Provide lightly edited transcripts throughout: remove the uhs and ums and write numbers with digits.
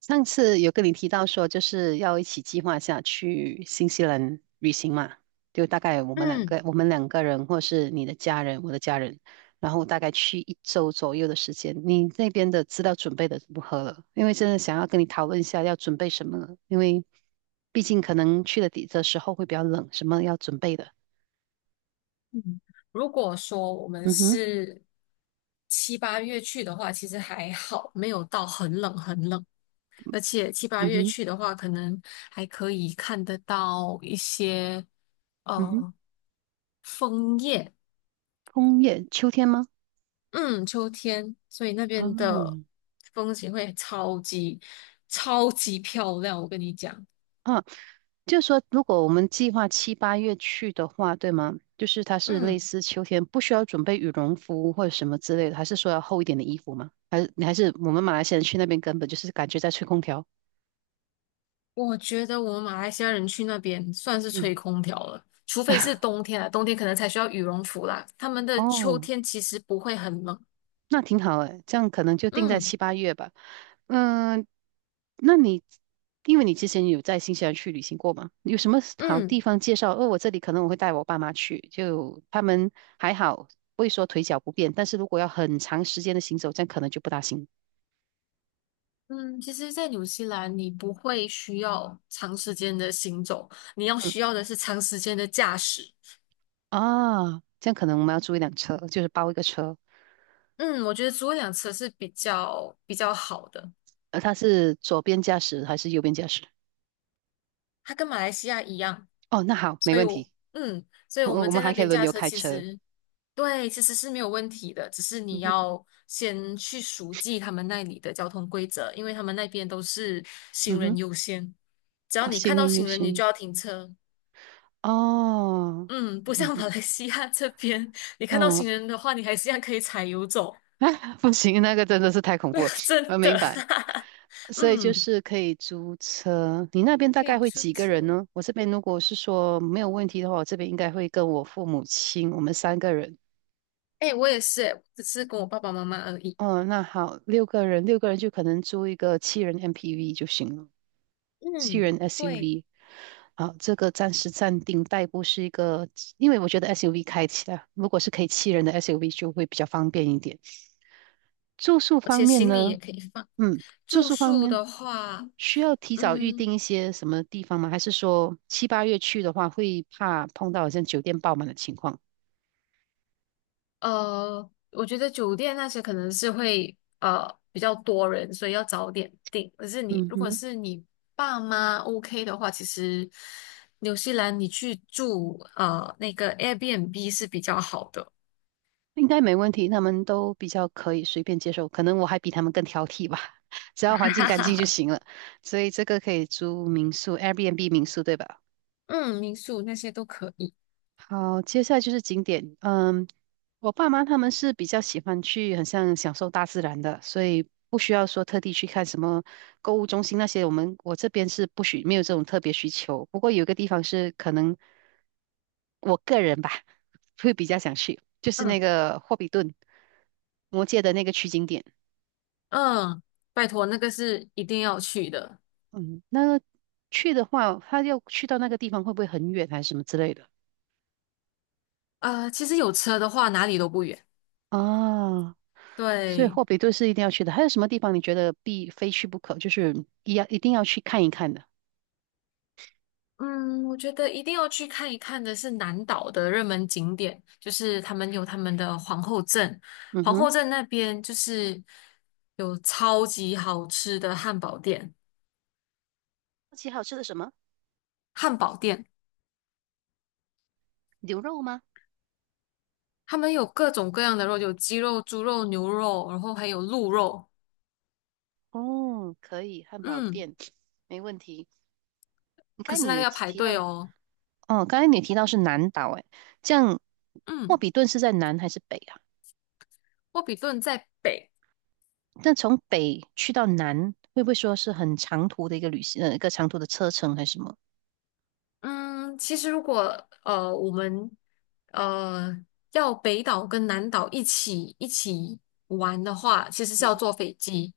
上次有跟你提到说，就是要一起计划一下去新西兰旅行嘛，就大概我们两嗯个，我们两个人，或是你的家人，我的家人，然后大概去一周左右的时间。你那边的资料准备的如何了？因为真的想要跟你讨论一下要准备什么了，因为毕竟可能去的底的时候会比较冷，什么要准备的。嗯，如果说我们嗯哼。是七八月去的话，其实还好，没有到很冷很冷。而且七八嗯月哼。去的话，可能还可以看得到一些嗯哼。呃枫叶，枫叶，秋天吗？嗯，秋天，所以那边的哦。风景会超级超级漂亮，我跟你讲，啊就是说，如果我们计划七八月去的话，对吗？就是它是类嗯。似秋天，不需要准备羽绒服或者什么之类的，还是说要厚一点的衣服吗？还是你还是我们马来西亚人去那边根本就是感觉在吹空调？我觉得我们马来西亚人去那边算是嗯。吹空调了，除非是冬天啊，冬天可能才需要羽绒服啦。他们的秋哦，天其实不会很冷。那挺好诶，这样可能就定在嗯七八月吧。嗯，那你因为你之前有在新西兰去旅行过吗？有什么好地嗯方介绍？哦，我这里可能我会带我爸妈去，就他们还好，不会说腿脚不便，但是如果要很长时间的行走，这样可能就不大行。嗯，其实，在纽西兰你不会需要长时间的行走，你要嗯。需要的是长时间的驾驶。啊，这样可能我们要租一辆车，就是包一个车，嗯，我觉得租一辆车是比较好的，他是左边驾驶还是右边驾驶？它跟马来西亚一样。哦，那好，没所以问我，题，所以我我们我们在那还可以边轮驾流车开其车。实，对，其实是没有问题的，只是嗯你哼。要先去熟记他们那里的交通规则，因为他们那边都是行嗯人哼。优先，只要哦，你看行到人优行人，你先。就要停车。哦。嗯，不像 马嗯来西亚这边，你看到嗯。行人的话，你还是一样可以踩油走，不行，那个真的是太恐怖了，真我明的，白。所以就嗯，是可以租车，你那边大可以概会租几个人车。呢？我这边如果是说没有问题的话，我这边应该会跟我父母亲，我们三个人。哎，我也是诶，只是跟我爸爸妈妈而已。哦，那好，六个人，六个人就可能租一个七人 MPV 就行了，七嗯，人 对，SUV。好，这个暂时暂定代步是一个，因为我觉得 SUV 开起来，如果是可以七人的 SUV 就会比较方便一点。住宿而方且面行李也呢？可以放。嗯，住住宿方宿面的话，需要提早预嗯，定一些什么地方吗？还是说七八月去的话，会怕碰到好像酒店爆满的情况？我觉得酒店那些可能是会比较多人，所以要早点订。可是你嗯如果哼。是你爸妈 OK 的话，其实纽西兰你去住那个 Airbnb 是比较好的，应该没问题，他们都比较可以随便接受，可能我还比他们更挑剔吧，只要环境干净就 行了。所以这个可以租民宿，Airbnb 民宿，对吧？嗯，民宿那些都可以。好，接下来就是景点。嗯，我爸妈他们是比较喜欢去，很像享受大自然的，所以不需要说特地去看什么购物中心那些。我们我这边是不许，没有这种特别需求。不过有一个地方是可能我个人吧，会比较想去，就是嗯那个霍比顿魔界的那个取景点。嗯，拜托，那个是一定要去的。嗯，那去的话，他要去到那个地方会不会很远还是什么之类的？其实有车的话哪里都不远。啊？所以对。霍比顿是一定要去的。还有什么地方你觉得必非去不可，就是一要一定要去看一看的？嗯，我觉得一定要去看一看的是南岛的热门景点，就是他们有他们的皇后镇，嗯皇哼。后镇那边就是有超级好吃的汉堡店，好奇好吃的什么？汉堡店牛肉吗？他们有各种各样的肉，有鸡肉、猪肉、牛肉，然后还有鹿肉，哦，可以，汉堡嗯，店没问题。你可看是你那个有要排提队到，哦，哦，刚才你提到是南岛，哎，这样霍嗯，比顿是在南还是北啊？沃比顿在北。那从北去到南，会不会说是很长途的一个旅行，一个长途的车程还是什么？嗯，其实如果我们呃要北岛跟南岛一起玩的话，其实是要坐飞机。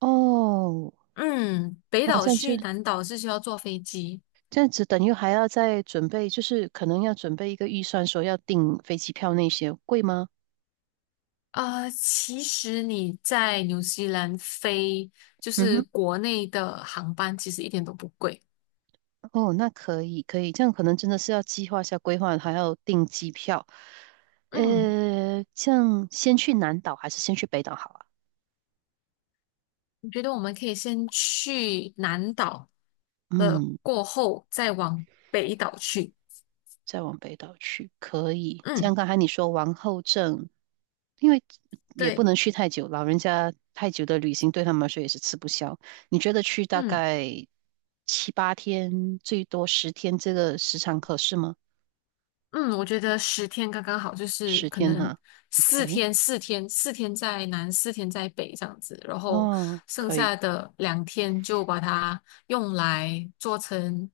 哦。嗯，北哇，岛这样就。去南岛是需要坐飞机。这样子等于还要再准备，就是可能要准备一个预算，说要订飞机票那些，贵吗？其实你在纽西兰飞就嗯是哼。国内的航班，其实一点都不贵。哦，那可以可以，这样可能真的是要计划一下规划，还要订机票。嗯，这样先去南岛还是先去北岛好啊？我觉得我们可以先去南岛了，嗯，过后再往北岛去？再往北岛去可以。嗯，像刚才你说王后镇，因为也不对，能去太久，老人家太久的旅行对他们来说也是吃不消。你觉得去大嗯。概七八天，最多十天，这个时长合适吗？嗯，我觉得10天刚刚好，就是十可天能哈四，OK，天、四天、四天在南，四天在北这样子，然后哦，剩可以，下的2天就把它用来做成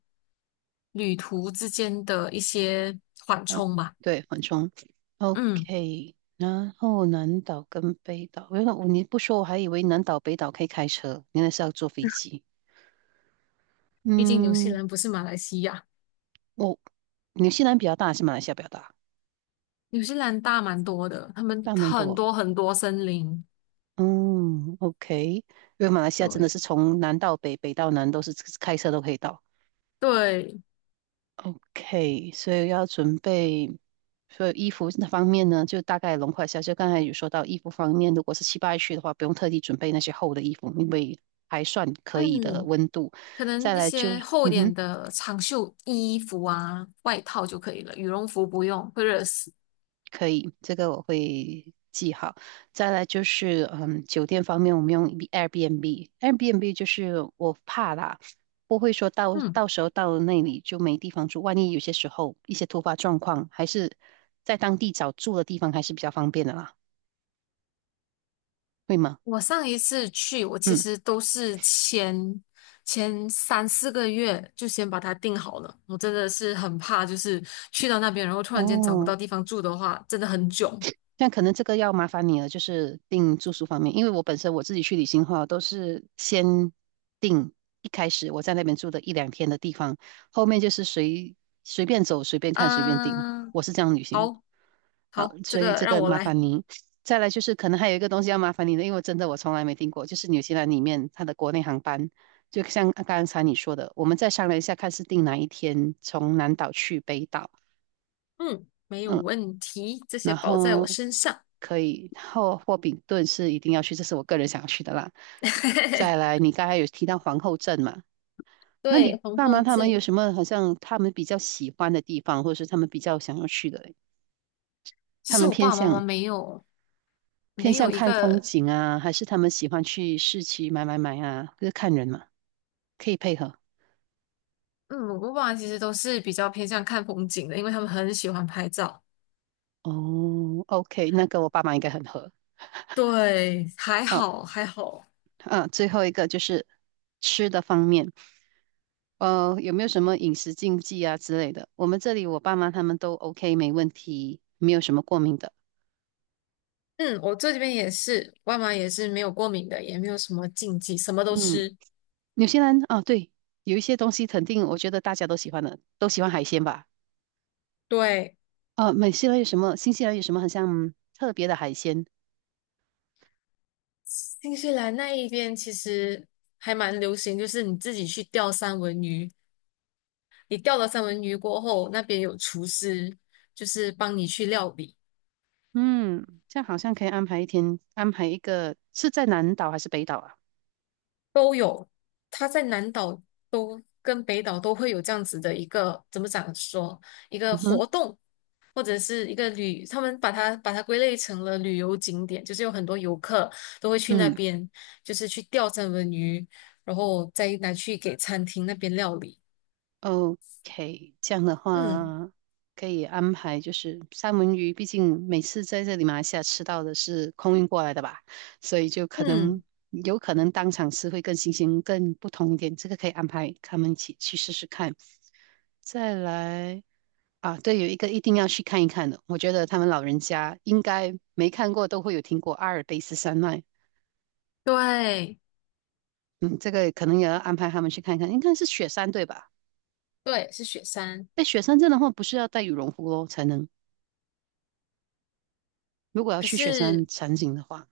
旅途之间的一些缓哦，冲吧。对，缓冲嗯，，OK。然后南岛跟北岛，原来我你不说，我还以为南岛北岛可以开车，原来是要坐飞机。毕竟纽西嗯。兰不是马来西亚，我、纽西兰比较大，还是马来西亚比较大？纽西兰大蛮多的，他们大蛮很多。多很多森林。嗯，OK，因为马来西亚真的对是从南到北，北到南都是开车都可以到。对，OK，所以要准备，所以衣服那方面呢，就大概笼括一下。就刚才有说到衣服方面，如果是七八月去的话，不用特地准备那些厚的衣服，因为还算可以的嗯。温度。可能再那来就，些厚一嗯点哼。的长袖衣服啊、外套就可以了，羽绒服不用，会热死。可以，这个我会记好。再来就是，嗯，酒店方面，我们用 Airbnb，Airbnb 就是我怕啦，不会说到嗯，到时候到了那里就没地方住，万一有些时候一些突发状况，还是在当地找住的地方还是比较方便的啦，会吗？我上一次去，我其嗯。实都是前3、4个月就先把它定好了。我真的是很怕，就是去到那边，然后突然间找不哦，到地方住的话，真的很囧。但可能这个要麻烦你了，就是订住宿方面，因为我本身我自己去旅行的话，都是先订一开始我在那边住的一两天的地方，后面就是随便走、随便看、随便订，嗯，我是这样旅行的。好好，好，这所以个这让个我麻来。烦您。再来就是可能还有一个东西要麻烦你的，因为真的我从来没订过，就是纽西兰里面它的国内航班，就像刚才你说的，我们再商量一下看是订哪一天从南岛去北岛。嗯，没有嗯，问题，这些然包在我后身上。可以后霍比顿是一定要去，这是我个人想要去的啦。再 来，你刚才有提到皇后镇嘛？那对，你皇爸后妈他们有镇。什么好像他们比较喜欢的地方，或者是他们比较想要去的？其他实们我偏爸爸妈妈向没有，偏没有向一看风个，景啊，还是他们喜欢去市区买买买啊？就是看人嘛，可以配合。嗯，我爸妈其实都是比较偏向看风景的，因为他们很喜欢拍照。哦，OK，那跟我爸妈应该很合。对，还哦，好还好。啊，最后一个就是吃的方面。有没有什么饮食禁忌啊之类的？我们这里我爸妈他们都 OK，没问题，没有什么过敏的。嗯，我这边也是，外妈也是没有过敏的，也没有什么禁忌，什么都嗯，吃。纽西兰啊，对，有一些东西肯定我觉得大家都喜欢的，都喜欢海鲜吧？对，啊，美西兰有什么？新西兰有什么很像特别的海鲜？新西兰那一边其实还蛮流行，就是你自己去钓三文鱼，你钓了三文鱼过后，那边有厨师，就是帮你去料理。嗯，这样好像可以安排一天，安排一个是在南岛还是北岛啊？都有，它在南岛都跟北岛都会有这样子的一个怎么讲说一个嗯活哼。动，或者是一个旅，他们把它归类成了旅游景点，就是有很多游客都会去那嗯，边，就是去钓三文鱼，然后再拿去给餐厅那边料理。OK，这样的嗯话可以安排，就是三文鱼，毕竟每次在这里马来西亚吃到的是空运过来的吧，所以就可能嗯，有可能当场吃会更新鲜、更不同一点，这个可以安排他们一起去试试看。再来啊，对，有一个一定要去看一看的，我觉得他们老人家应该没看过都会有听过阿尔卑斯山脉，对，嗯，这个可能也要安排他们去看一看，应该是雪山对吧？对，是雪山。哎，雪山镇的话不是要带羽绒服哦才能。如果要可去雪是山场景的话，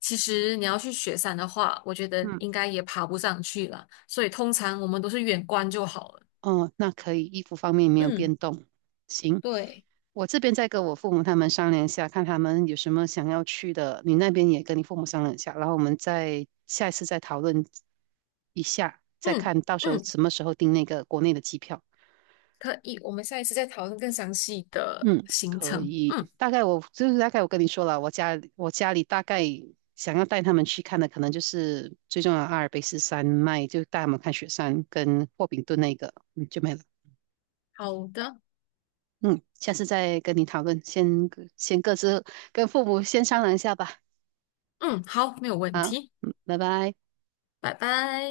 其实你要去雪山的话，我觉得嗯，应该也爬不上去了，所以通常我们都是远观就好了。哦，那可以，衣服方面没有嗯。变动。行，对，我这边再跟我父母他们商量一下，看他们有什么想要去的。你那边也跟你父母商量一下，然后我们再下一次再讨论一下，再嗯看到时候嗯，什么时候订那个国内的机票。可以，我们下一次再讨论更详细的嗯，行可程。以。嗯，大概我就是大概我跟你说了，我家里大概想要带他们去看的，可能就是最重要的阿尔卑斯山脉，就带他们看雪山跟霍比顿那个，嗯，就没了。好的，嗯，下次再跟你讨论，先各自跟父母先商量一下吧。嗯，好，没有问好，题，嗯，拜拜。拜拜。